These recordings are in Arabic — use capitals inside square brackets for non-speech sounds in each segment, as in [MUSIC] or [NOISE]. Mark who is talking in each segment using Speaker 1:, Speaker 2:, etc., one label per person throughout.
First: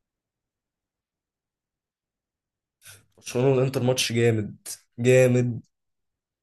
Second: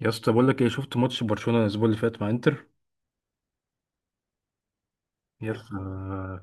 Speaker 1: يا اسطى بقول لك ايه، شفت ماتش برشلونة الاسبوع اللي فات مع انتر؟
Speaker 2: برشلونة والانتر ماتش جامد
Speaker 1: يا
Speaker 2: جامد.
Speaker 1: اسطى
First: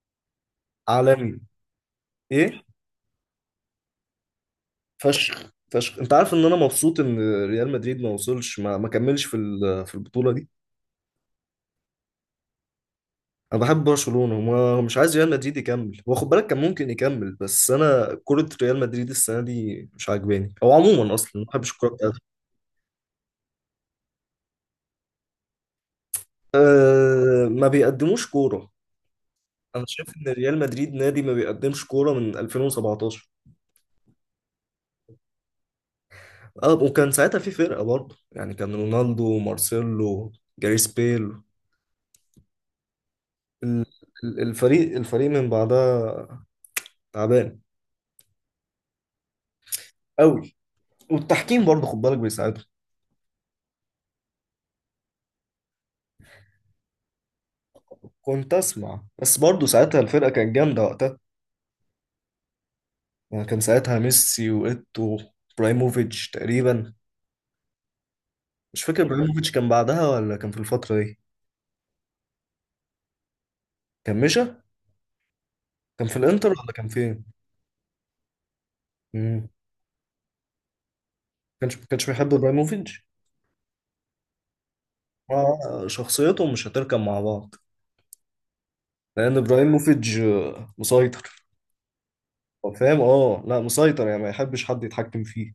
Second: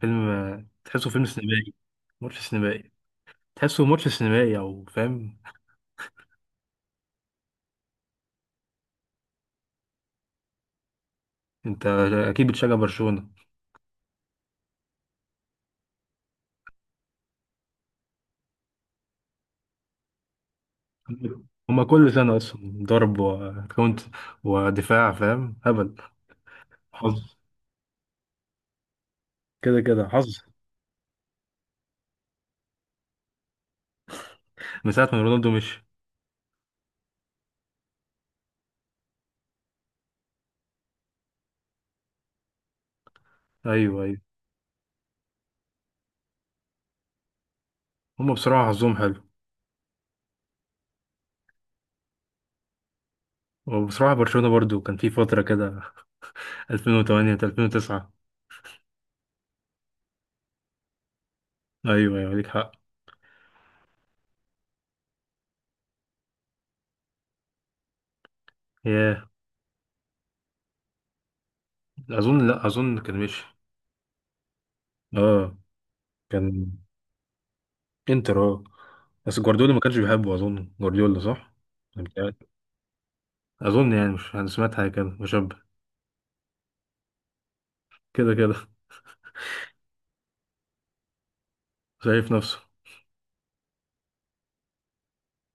Speaker 1: فيلم. تحسه فيلم
Speaker 2: عالمي.
Speaker 1: سينمائي. ماتش
Speaker 2: ايه.
Speaker 1: سينمائي. تحسه ماتش سينمائي او فاهم.
Speaker 2: فشخ فشخ. انت عارف ان انا مبسوط ان ريال مدريد ما وصلش، ما كملش في في البطولة دي.
Speaker 1: [LAUGHS] انت اكيد بتشجع برشلونة.
Speaker 2: انا بحب برشلونة وما مش عايز ريال مدريد يكمل، هو خد بالك كان ممكن يكمل. بس انا كرة ريال مدريد السنة دي مش عاجباني، او عموما اصلا ما بحبش
Speaker 1: هما
Speaker 2: الكورة
Speaker 1: كل
Speaker 2: بتاعتهم.
Speaker 1: سنة اصلا ضرب وكونت ودفاع فاهم هبل. حظ.
Speaker 2: أه ما بيقدموش كورة.
Speaker 1: كده
Speaker 2: انا شايف
Speaker 1: كده
Speaker 2: ان
Speaker 1: حظ.
Speaker 2: ريال مدريد نادي ما بيقدمش كورة من 2017.
Speaker 1: من ساعة ما رونالدو مشي.
Speaker 2: اه وكان ساعتها في فرقة برضه، يعني كان رونالدو ومارسيلو، جاريث بيل. ال-
Speaker 1: ايوه ايوه.
Speaker 2: الفريق من بعدها تعبان
Speaker 1: هما بصراحة حظهم حلو.
Speaker 2: قوي. والتحكيم برضه خد بالك بيساعدهم.
Speaker 1: وبصراحة برشلونة برضو كان في فترة كده. [LAUGHS] 2008 2009.
Speaker 2: كنت اسمع بس برضه ساعتها الفرقه كانت جامده وقتها،
Speaker 1: ايوه ايوه ليك حق.
Speaker 2: يعني كان ساعتها ميسي وايتو، برايموفيتش تقريبا. مش فاكر
Speaker 1: ياه،
Speaker 2: برايموفيتش كان بعدها ولا كان في الفتره دي.
Speaker 1: اظن لا اظن كان مشي.
Speaker 2: كان مشى.
Speaker 1: اه
Speaker 2: كان في الانتر
Speaker 1: كان.
Speaker 2: ولا كان فين؟
Speaker 1: انتر اه. بس
Speaker 2: امم.
Speaker 1: جوارديولا ما كانش بيحبه اظن جوارديولا صح؟
Speaker 2: كانش
Speaker 1: أنا
Speaker 2: كانش بيحب
Speaker 1: متهيألي.
Speaker 2: برايموفيتش.
Speaker 1: اظن يعني، مش انا سمعت حاجه كده مشابه.
Speaker 2: شخصيتهم مش هتركب مع بعض،
Speaker 1: كده كده.
Speaker 2: لان ابراهيموفيتش مسيطر.
Speaker 1: شايف نفسه.
Speaker 2: هو فاهم، اه لا مسيطر يعني ما يحبش حد يتحكم فيه.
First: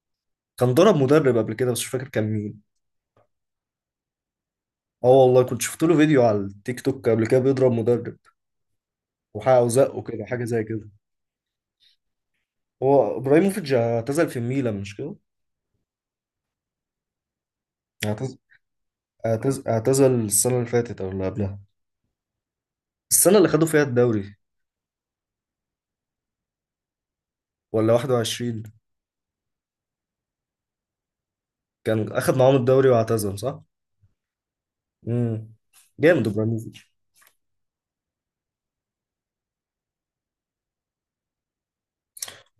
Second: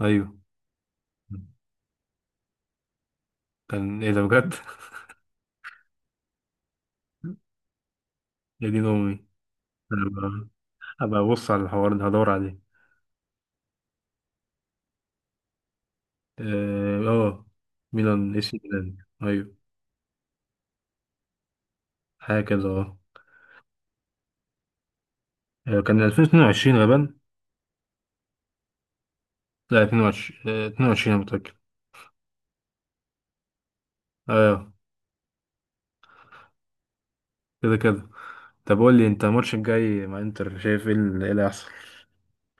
Speaker 1: ايوه.
Speaker 2: كان ضرب مدرب قبل كده بس مش فاكر كان مين.
Speaker 1: كان ايه ده بجد؟
Speaker 2: اه والله كنت شفت له فيديو على التيك توك قبل كده
Speaker 1: [LAUGHS]
Speaker 2: بيضرب مدرب
Speaker 1: يا دين امي.
Speaker 2: وحقه وزقه
Speaker 1: انا
Speaker 2: كده، حاجه
Speaker 1: هبقى،
Speaker 2: زي كده.
Speaker 1: هبقى ابص على الحوار ده هدور عليه.
Speaker 2: هو ابراهيموفيتش اعتزل في الميلان مش كده؟
Speaker 1: اه آه، ميلان
Speaker 2: اعتزل.
Speaker 1: اي سي ميلان. ايوه.
Speaker 2: اعتزل السنه اللي فاتت او اللي قبلها،
Speaker 1: حاجه كده اه.
Speaker 2: السنه اللي خدوا فيها الدوري.
Speaker 1: آه، كان 2022 غالبا.
Speaker 2: ولا 21.
Speaker 1: لا 22، آه، 22 انا متاكد.
Speaker 2: كان اخد معاهم الدوري واعتزل صح.
Speaker 1: اه.
Speaker 2: امم. جامد ابراهيموفيتش.
Speaker 1: كده كده. طب قول لي انت، الماتش الجاي مع انتر شايف ايه اللي إيه اللي هيحصل؟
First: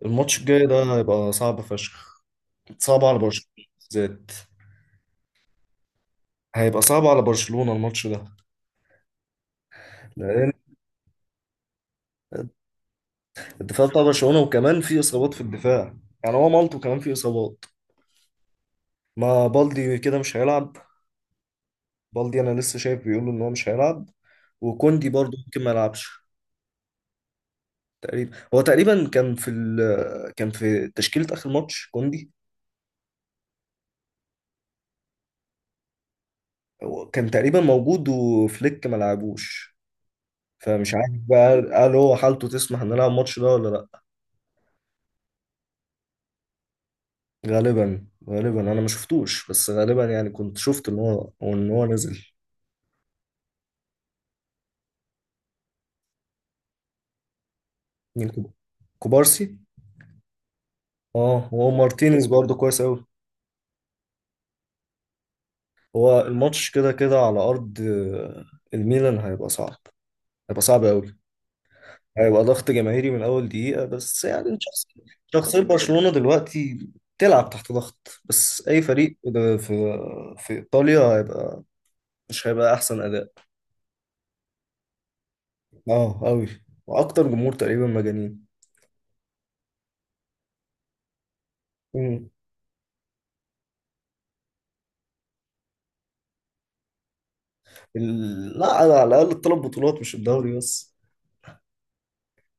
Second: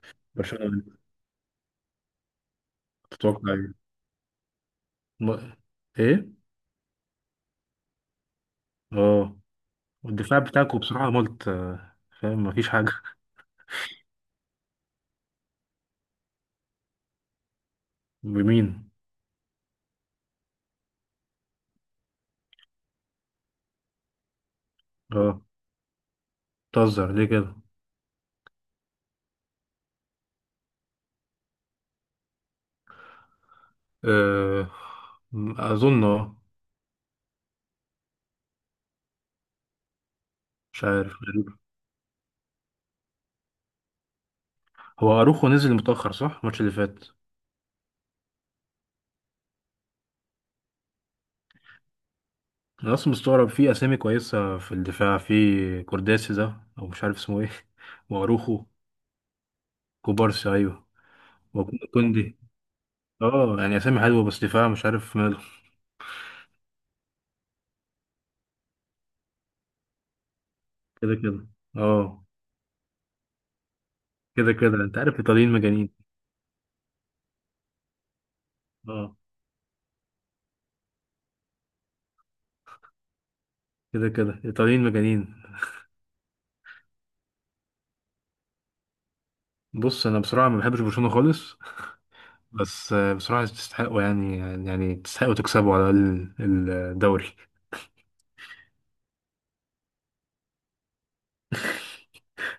Speaker 2: الماتش الجاي
Speaker 1: برشلونه.
Speaker 2: ده هيبقى صعب فشخ، صعب على
Speaker 1: تتوقع
Speaker 2: برشلونه.
Speaker 1: إيه؟
Speaker 2: بالذات.
Speaker 1: م... ايه.
Speaker 2: هيبقى صعب على برشلونه الماتش ده،
Speaker 1: اه، والدفاع
Speaker 2: لان
Speaker 1: بتاعكم بصراحة ملت آه، فاهم مفيش حاجة.
Speaker 2: الدفاع بتاع برشلونة، وكمان في إصابات في الدفاع، يعني هو مالطو كمان في إصابات.
Speaker 1: بمين؟
Speaker 2: ما بالدي كده مش هيلعب، بالدي أنا لسه شايف بيقولوا إن هو مش هيلعب، وكوندي برضه
Speaker 1: اه،
Speaker 2: ممكن ما يلعبش.
Speaker 1: بتهزر ليه كده؟
Speaker 2: تقريبا هو تقريبا كان في كان في تشكيلة آخر ماتش كوندي.
Speaker 1: آه، اظن اه.
Speaker 2: هو كان تقريبا موجود وفليك ما لعبوش،
Speaker 1: مش
Speaker 2: فمش عارف
Speaker 1: عارف، غريب.
Speaker 2: بقى، قال هو حالته تسمح ان نلعب الماتش ده ولا لا.
Speaker 1: هو اروخو نزل متأخر صح الماتش اللي فات؟
Speaker 2: غالبا غالبا انا ما شفتوش، بس غالبا يعني كنت شفت ان هو نزل.
Speaker 1: انا اصلا مستغرب، في اسامي كويسة في الدفاع، في كورداسي ده او مش عارف اسمه ايه. [LAUGHS]
Speaker 2: مين كوب-
Speaker 1: واروخو.
Speaker 2: كوبارسي.
Speaker 1: كوبارسي ايوه.
Speaker 2: اه هو مارتينيز
Speaker 1: وكوندي.
Speaker 2: برضه كويس قوي.
Speaker 1: اه يعني اسامي حلوة بس دفاع مش عارف ماله.
Speaker 2: هو الماتش كده كده على ارض الميلان هيبقى صعب، هيبقى صعب
Speaker 1: كده
Speaker 2: قوي.
Speaker 1: كده. اه.
Speaker 2: هيبقى ضغط جماهيري من اول دقيقة، بس
Speaker 1: كده
Speaker 2: يعني
Speaker 1: كده
Speaker 2: شخص،
Speaker 1: انت عارف الايطاليين
Speaker 2: شخصية
Speaker 1: مجانين.
Speaker 2: برشلونة دلوقتي بتلعب تحت ضغط. بس اي
Speaker 1: اه.
Speaker 2: فريق ده في في ايطاليا هيبقى، مش هيبقى احسن اداء.
Speaker 1: كده كده ايطاليين مجانين.
Speaker 2: اه قوي. واكتر جمهور تقريبا مجانين.
Speaker 1: بص انا بصراحه ما بحبش برشلونه خالص.
Speaker 2: مم.
Speaker 1: بس آه، بصراحه تستحقوا يعني. يعني تستحقوا تكسبوا على الاقل الدوري.
Speaker 2: لا على على الاقل الثلاث بطولات مش الدوري بس.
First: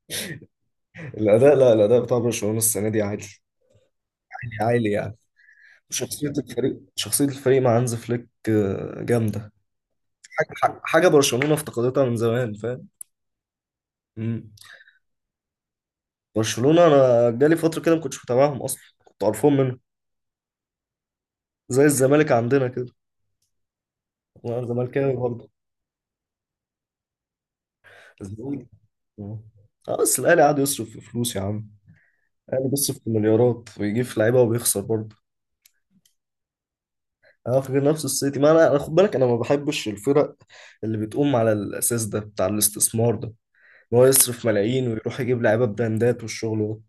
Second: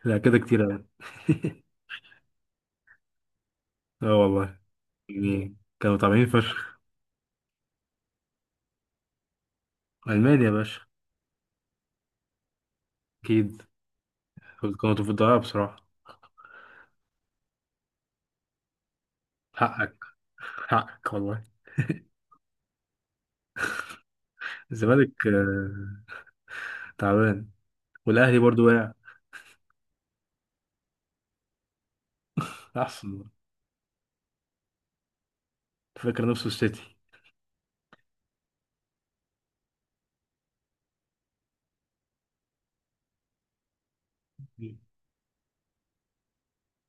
Speaker 1: لا كده كتير أوي.
Speaker 2: الاداء، لا
Speaker 1: [LAUGHS]
Speaker 2: الاداء بتاع برشلونة السنة دي عالي،
Speaker 1: اه والله.
Speaker 2: عالي عالي يعني.
Speaker 1: يعني كانوا طالعين
Speaker 2: شخصية
Speaker 1: فشخ.
Speaker 2: الفريق، شخصية الفريق مع هانز فليك جامدة.
Speaker 1: المانيا يا
Speaker 2: حاجة،
Speaker 1: باشا.
Speaker 2: حاجة برشلونة افتقدتها من زمان فاهم.
Speaker 1: اكيد.
Speaker 2: مم.
Speaker 1: كانوا في الضياع بصراحه.
Speaker 2: برشلونة أنا جالي فترة كده ما كنتش متابعهم أصلا، كنت قرفان منهم.
Speaker 1: حقك. حقك والله.
Speaker 2: زي الزمالك عندنا كده، وأنا زملكاوي
Speaker 1: الزمالك
Speaker 2: برضه.
Speaker 1: آه، تعبان. والاهلي برضو
Speaker 2: الزمالك.
Speaker 1: واقع.
Speaker 2: آه. بس الأهلي قعد يصرف في فلوس يا عم. الأهلي بيصرف في
Speaker 1: احسن.
Speaker 2: مليارات ويجيب في لعيبة وبيخسر برضه.
Speaker 1: فاكر نفسه السيتي.
Speaker 2: أنا فاكر نفس السيتي. ما أنا، خد بالك أنا ما بحبش الفرق اللي بتقوم على الأساس ده بتاع الاستثمار ده، إن هو يصرف ملايين ويروح يجيب لعيبة براندات والشغل ده.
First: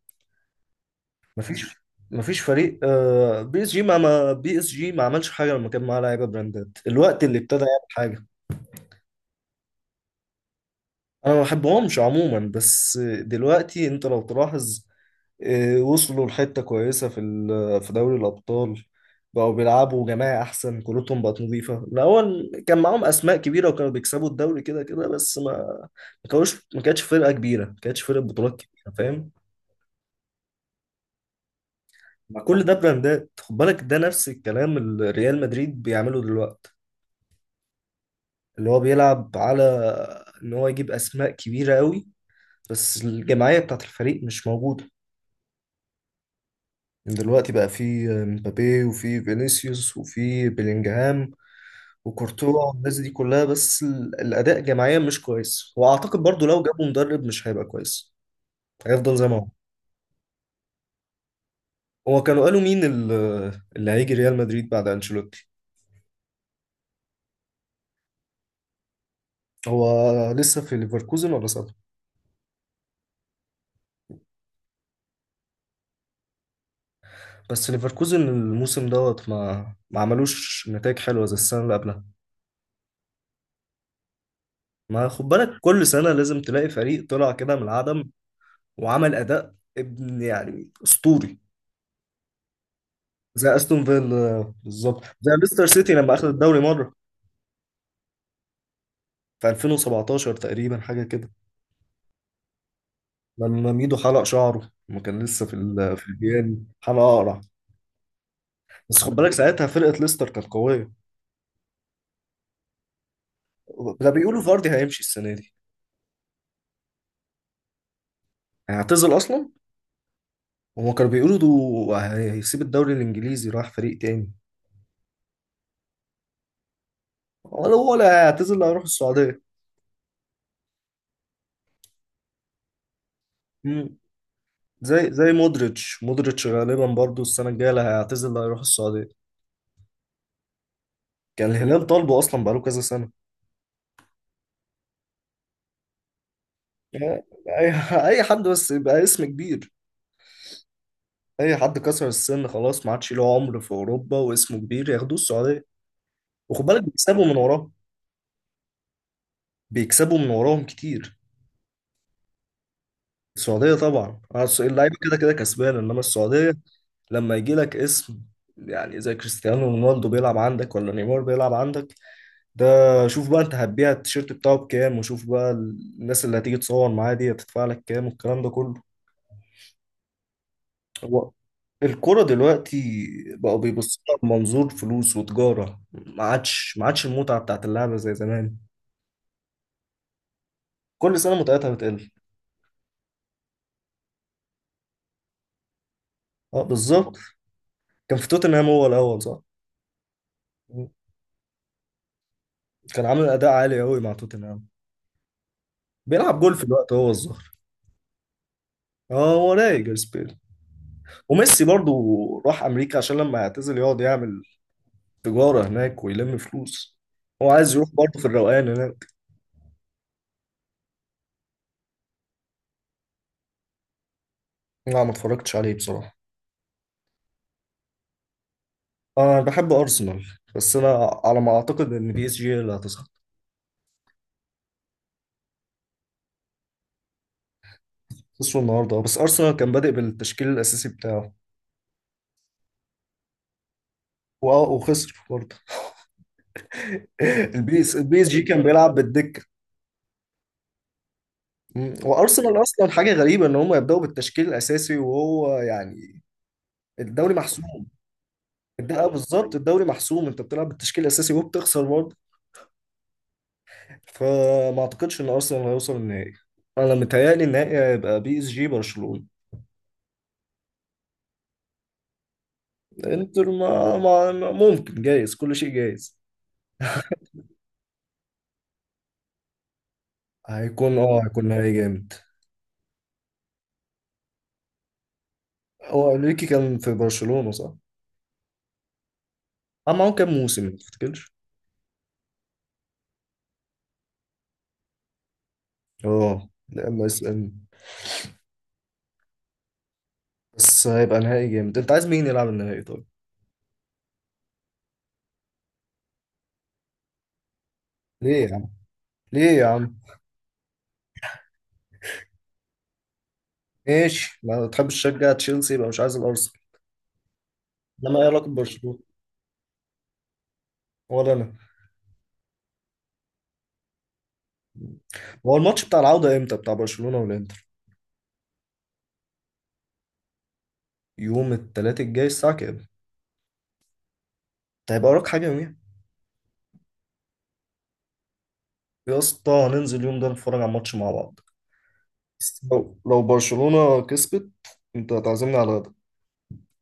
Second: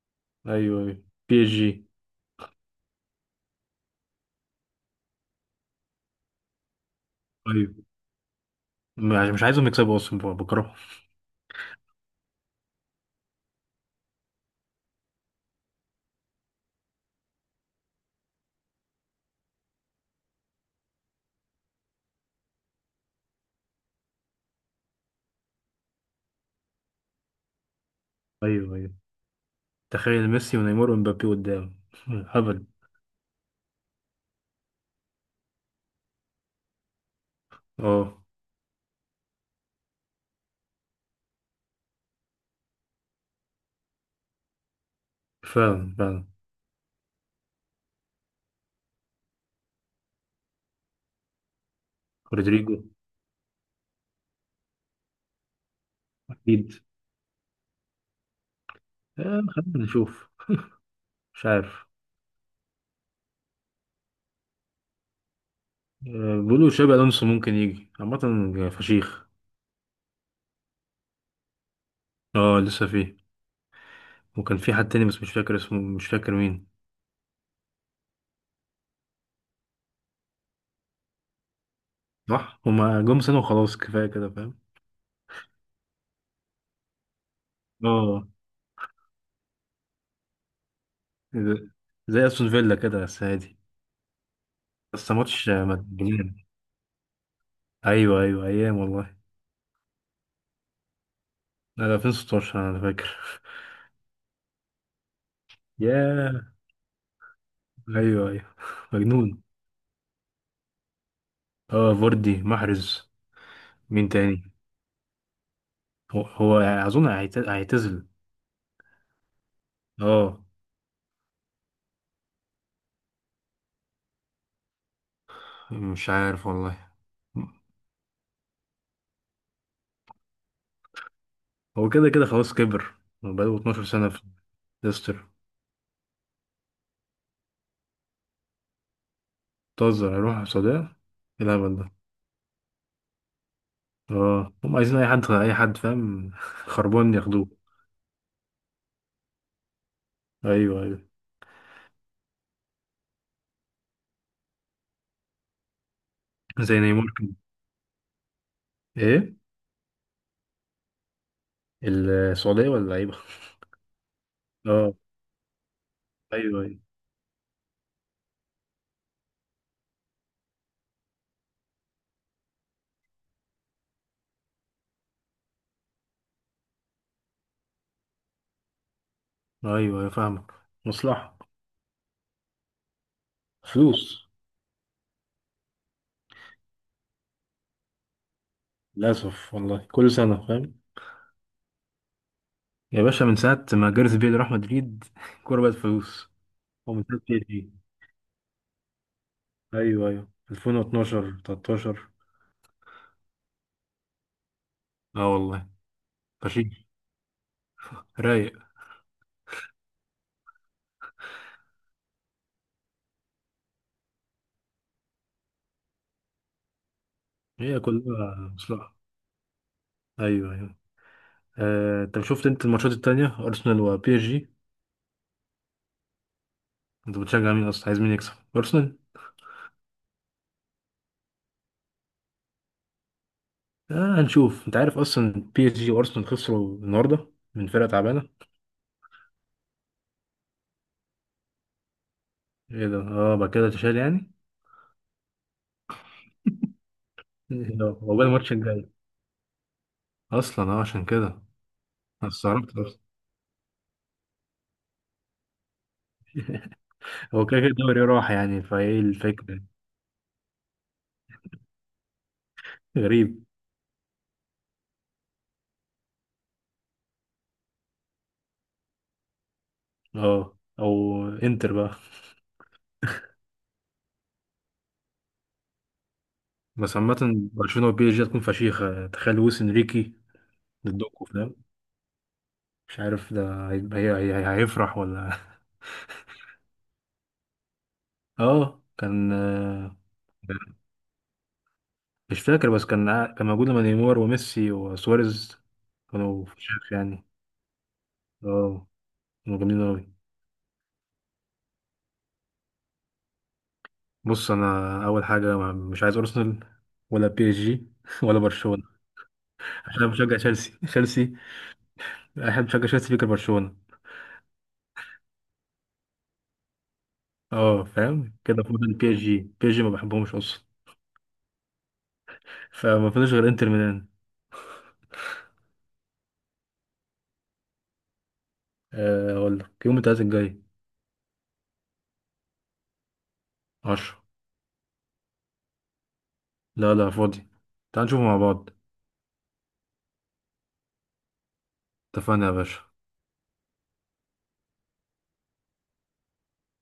Speaker 1: ايوه ايوه. بي اس جي.
Speaker 2: مفيش، مفيش فريق بي اس جي بي اس جي ما عملش حاجه لما كان معاه لعيبه براندات. الوقت اللي ابتدى يعمل
Speaker 1: ايوه.
Speaker 2: حاجه،
Speaker 1: مش عايزهم يكسبوا اصلا بكرههم.
Speaker 2: انا ما بحبهمش عموما، بس دلوقتي انت لو تلاحظ وصلوا لحته كويسه في في دوري الابطال. بقوا بيلعبوا جماعي، احسن كورتهم بقت نظيفه. الاول كان معاهم اسماء كبيره وكانوا بيكسبوا الدوري كده كده، بس ما كانوش ما كانتش فرقه كبيره، ما كانتش فرقه بطولات
Speaker 1: ايوه
Speaker 2: كبيره
Speaker 1: ايوه.
Speaker 2: فاهم.
Speaker 1: تخيل ميسي ونيمار ومبابي قدام. [LAUGHS]
Speaker 2: مع كل
Speaker 1: هبل.
Speaker 2: ده براندات، خد بالك ده نفس الكلام اللي ريال مدريد بيعمله دلوقتي،
Speaker 1: اه.
Speaker 2: اللي هو بيلعب على ان هو يجيب اسماء كبيره قوي، بس الجماعيه بتاعت الفريق مش موجوده.
Speaker 1: فعلا فعلا.
Speaker 2: من دلوقتي بقى في مبابي، وفي فينيسيوس، وفي بيلينجهام، وكورتوا،
Speaker 1: رودريجو.
Speaker 2: والناس دي كلها. بس الاداء جماعيا مش كويس، واعتقد برضو لو
Speaker 1: اكيد.
Speaker 2: جابوا مدرب مش هيبقى كويس، هيفضل زي ما
Speaker 1: آه
Speaker 2: هو.
Speaker 1: خلينا نشوف. مش عارف.
Speaker 2: هو كانوا قالوا مين اللي هيجي ريال مدريد بعد انشيلوتي؟
Speaker 1: آه بيقولوا شابي الونسو ممكن يجي، عامة فشيخ.
Speaker 2: هو لسه في ليفركوزن ولا صدر؟
Speaker 1: اه لسه فيه. وكان في حد تاني بس مش فاكر اسمه، مش فاكر مين.
Speaker 2: بس ليفركوزن الموسم دوت ما عملوش نتائج حلوه زي السنه اللي قبلها.
Speaker 1: صح هما جم سنة وخلاص كفاية كده فاهم.
Speaker 2: ما خد بالك كل سنة لازم تلاقي فريق طلع كده من العدم
Speaker 1: اه.
Speaker 2: وعمل أداء ابن يعني أسطوري.
Speaker 1: زي، زي استون فيلا كده بس
Speaker 2: زي
Speaker 1: عادي.
Speaker 2: أستون فيلا بالظبط،
Speaker 1: بس
Speaker 2: زي
Speaker 1: ماتش
Speaker 2: ليستر
Speaker 1: آه،
Speaker 2: سيتي لما أخذ
Speaker 1: مجنون.
Speaker 2: الدوري مرة
Speaker 1: ايوه ايوه ايام والله.
Speaker 2: في 2017 تقريبا، حاجة كده،
Speaker 1: لا لا 2016 انا فاكر.
Speaker 2: لما ميدو حلق شعره لما كان لسه في
Speaker 1: [LAUGHS]
Speaker 2: في
Speaker 1: ياه.
Speaker 2: الجيان، حلقة أقرع.
Speaker 1: ايوه ايوه.
Speaker 2: بس خد بالك
Speaker 1: مجنون.
Speaker 2: ساعتها فرقة ليستر كانت قوية.
Speaker 1: اه فوردي محرز.
Speaker 2: ده
Speaker 1: مين
Speaker 2: بيقولوا
Speaker 1: تاني؟
Speaker 2: فاردي هيمشي السنة دي،
Speaker 1: هو اظن هيعتزل.
Speaker 2: هيعتزل أصلا.
Speaker 1: اه.
Speaker 2: هما كانوا بيقولوا ده هيسيب الدوري الإنجليزي، راح فريق تاني،
Speaker 1: مش عارف والله.
Speaker 2: ولا هيعتزل، هيروح السعودية.
Speaker 1: هو كده كده خلاص كبر. بقاله 12 سنة في
Speaker 2: زي
Speaker 1: ليستر.
Speaker 2: زي مودريتش، مودريتش غالبا برضو السنة الجاية اللي هيعتزل، اللي هيروح السعودية.
Speaker 1: بتهزر، هيروح السعودية؟ ايه
Speaker 2: كان
Speaker 1: الهبل
Speaker 2: الهلال
Speaker 1: ده؟
Speaker 2: طالبه أصلا بقاله كذا سنة.
Speaker 1: اه هم عايزين اي حد، اي حد فاهم. [LAUGHS] خربان
Speaker 2: يعني
Speaker 1: ياخدوه.
Speaker 2: أي أي حد بس يبقى اسم كبير،
Speaker 1: ايوه ايوه.
Speaker 2: أي حد كسر السن خلاص ما عادش له عمر في أوروبا واسمه كبير، ياخدوه السعودية، وخد
Speaker 1: زي
Speaker 2: بالك
Speaker 1: نيمار
Speaker 2: بيكسبوا
Speaker 1: كده.
Speaker 2: من وراهم.
Speaker 1: ايه،
Speaker 2: بيكسبوا من وراهم كتير.
Speaker 1: السعودية ولا لعيبة؟
Speaker 2: السعودية طبعا، عارف
Speaker 1: اه.
Speaker 2: اللعيبة كده كده كسبانة، إنما السعودية
Speaker 1: ايوه ايوه.
Speaker 2: لما يجي لك اسم، يعني زي كريستيانو رونالدو بيلعب عندك، ولا نيمار بيلعب عندك، ده شوف بقى انت هتبيع التيشيرت بتاعه بكام، وشوف بقى الناس اللي هتيجي تصور معاه دي هتدفع لك كام، والكلام ده كله.
Speaker 1: ايوه أيوة، فاهمك.
Speaker 2: هو
Speaker 1: مصلحة.
Speaker 2: الكرة دلوقتي بقوا بيبصوا لها
Speaker 1: فلوس.
Speaker 2: بمنظور فلوس وتجارة. ما عادش المتعة بتاعت اللعبة زي زمان.
Speaker 1: للأسف والله كل سنة فاهم.
Speaker 2: كل سنة متعتها بتقل.
Speaker 1: يا باشا من ساعة ما جاريث بيل راح مدريد [LAUGHS] الكورة بقت فلوس.
Speaker 2: اه
Speaker 1: هو من
Speaker 2: بالظبط.
Speaker 1: ساعة بي اس جي.
Speaker 2: كان في توتنهام هو الأول صح.
Speaker 1: ايوه ايوه 2012 13.
Speaker 2: كان عامل أداء عالي قوي مع توتنهام،
Speaker 1: اه والله.
Speaker 2: بيلعب جول في
Speaker 1: فشيخ.
Speaker 2: الوقت هو الظهر.
Speaker 1: رايق.
Speaker 2: اه هو رايق جاريث بيل، وميسي برضو راح أمريكا عشان لما يعتزل يقعد يعمل تجارة هناك ويلم فلوس. هو عايز
Speaker 1: هي
Speaker 2: يروح برضه في
Speaker 1: كلها
Speaker 2: الروقان
Speaker 1: مصلحة.
Speaker 2: هناك.
Speaker 1: ايوه ايوه. آه، طب شفت انت الماتشات التانية ارسنال وبي اس جي؟
Speaker 2: لا ما اتفرجتش عليه بصراحة.
Speaker 1: انت بتشجع مين اصلا، عايز مين يكسب، ارسنال؟
Speaker 2: أنا بحب أرسنال، بس أنا على ما أعتقد إن بي إس جي هي اللي هتصعد.
Speaker 1: آه هنشوف. انت عارف اصلا بي اس جي وارسنال خسروا النهارده من فرقة تعبانة.
Speaker 2: خسروا النهاردة بس أرسنال كان بادئ بالتشكيل الأساسي بتاعه،
Speaker 1: ايه ده، اه بعد كده تشال يعني.
Speaker 2: وخسر برضه. [LAUGHS]
Speaker 1: [LAUGHS] هو ده هو
Speaker 2: البي إس
Speaker 1: بقى
Speaker 2: جي
Speaker 1: الماتش
Speaker 2: كان
Speaker 1: الجاي
Speaker 2: بيلعب بالدكة.
Speaker 1: اصلا، اه عشان كده.
Speaker 2: مم.
Speaker 1: انا
Speaker 2: وأرسنال
Speaker 1: استغربت
Speaker 2: أصلا
Speaker 1: اصلا.
Speaker 2: حاجة غريبة إن هم يبدأوا بالتشكيل الأساسي وهو يعني الدوري
Speaker 1: هو كده كده
Speaker 2: محسوم.
Speaker 1: الدوري راح يعني فايه
Speaker 2: ده بالظبط،
Speaker 1: الفكرة.
Speaker 2: الدوري محسوم، أنت بتلعب بالتشكيل الأساسي وبتخسر.
Speaker 1: غريب.
Speaker 2: فما اعتقدش ان ارسنال هيوصل النهائي. انا متهيألي النهائي هيبقى بي اس جي برشلونة.
Speaker 1: اه او انتر بقى.
Speaker 2: انتر ممكن جايز، كل شيء جايز.
Speaker 1: بس عامة برشلونة وبي اس جي هتكون فشيخة، تخيل لويس انريكي ضدكوا
Speaker 2: هيكون
Speaker 1: فاهم.
Speaker 2: نهائي جامد.
Speaker 1: مش عارف ده هيبقى، هيفرح ولا.
Speaker 2: هو انريكي كان في برشلونة صح؟
Speaker 1: [LAUGHS] اه كان آه،
Speaker 2: عمل معاهم كام موسم ما تفتكرش؟
Speaker 1: مش فاكر. بس كان موجود لما نيمار وميسي وسواريز كانوا
Speaker 2: اه
Speaker 1: فشيخ
Speaker 2: لما اس
Speaker 1: يعني.
Speaker 2: ان.
Speaker 1: اه. كانوا جامدين اوي.
Speaker 2: بس هيبقى نهائي جامد. انت عايز مين يلعب النهائي طيب؟
Speaker 1: بص انا اول حاجة مش عايز ارسنال. ولا بي اس جي. [LAUGHS] ولا
Speaker 2: ليه يا عم؟
Speaker 1: برشلونة.
Speaker 2: ليه يا عم؟
Speaker 1: عشان أنا بشجع تشيلسي. تشيلسي احب، بشجع تشيلسي فيك برشلونة.
Speaker 2: ماشي، ما تحبش تشجع تشيلسي يبقى مش عايز الارسنال،
Speaker 1: اه
Speaker 2: انما ايه
Speaker 1: فاهم
Speaker 2: علاقة
Speaker 1: كده، فاضل
Speaker 2: برشلونة؟
Speaker 1: بي اس جي. بي اس جي ما بحبهمش اصلا.
Speaker 2: ولا انا.
Speaker 1: فما فيش غير انتر ميلان.
Speaker 2: هو الماتش بتاع العودة امتى بتاع برشلونة والانتر؟
Speaker 1: آه، اقول لك يوم التلاتة الجاي.
Speaker 2: يوم التلات الجاي الساعة كام؟
Speaker 1: عشرة.
Speaker 2: انت هيبقى وراك حاجة يوميها؟
Speaker 1: لا لا فاضي. تعال نشوفه مع بعض.
Speaker 2: يا اسطى هننزل اليوم ده نتفرج على ماتش مع بعض.
Speaker 1: اتفقنا يا
Speaker 2: بس
Speaker 1: باشا.
Speaker 2: لو لو برشلونة كسبت انت هتعزمني على غدا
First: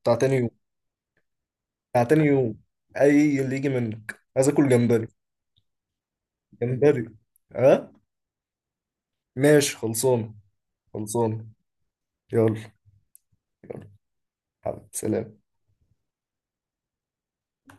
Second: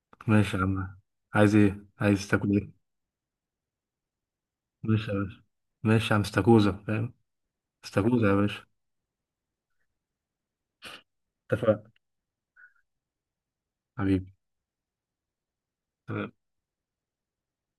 Speaker 2: بتاع تاني يوم،
Speaker 1: ماشي يا عم. عايز ايه،
Speaker 2: بتاع تاني
Speaker 1: عايز تاكل
Speaker 2: يوم،
Speaker 1: ايه؟
Speaker 2: اي اللي يجي منك، عايز اكل جمبري.
Speaker 1: ماشي يا باشا. ماشي يا عم. استاكوزا
Speaker 2: جمبري.
Speaker 1: فاهم.
Speaker 2: ها؟
Speaker 1: استاكوزا يا باشا.
Speaker 2: ماشي، خلصانة خلصانة.
Speaker 1: اتفقنا.
Speaker 2: يلا يلا.
Speaker 1: حبيبي.
Speaker 2: حبيبي سلام.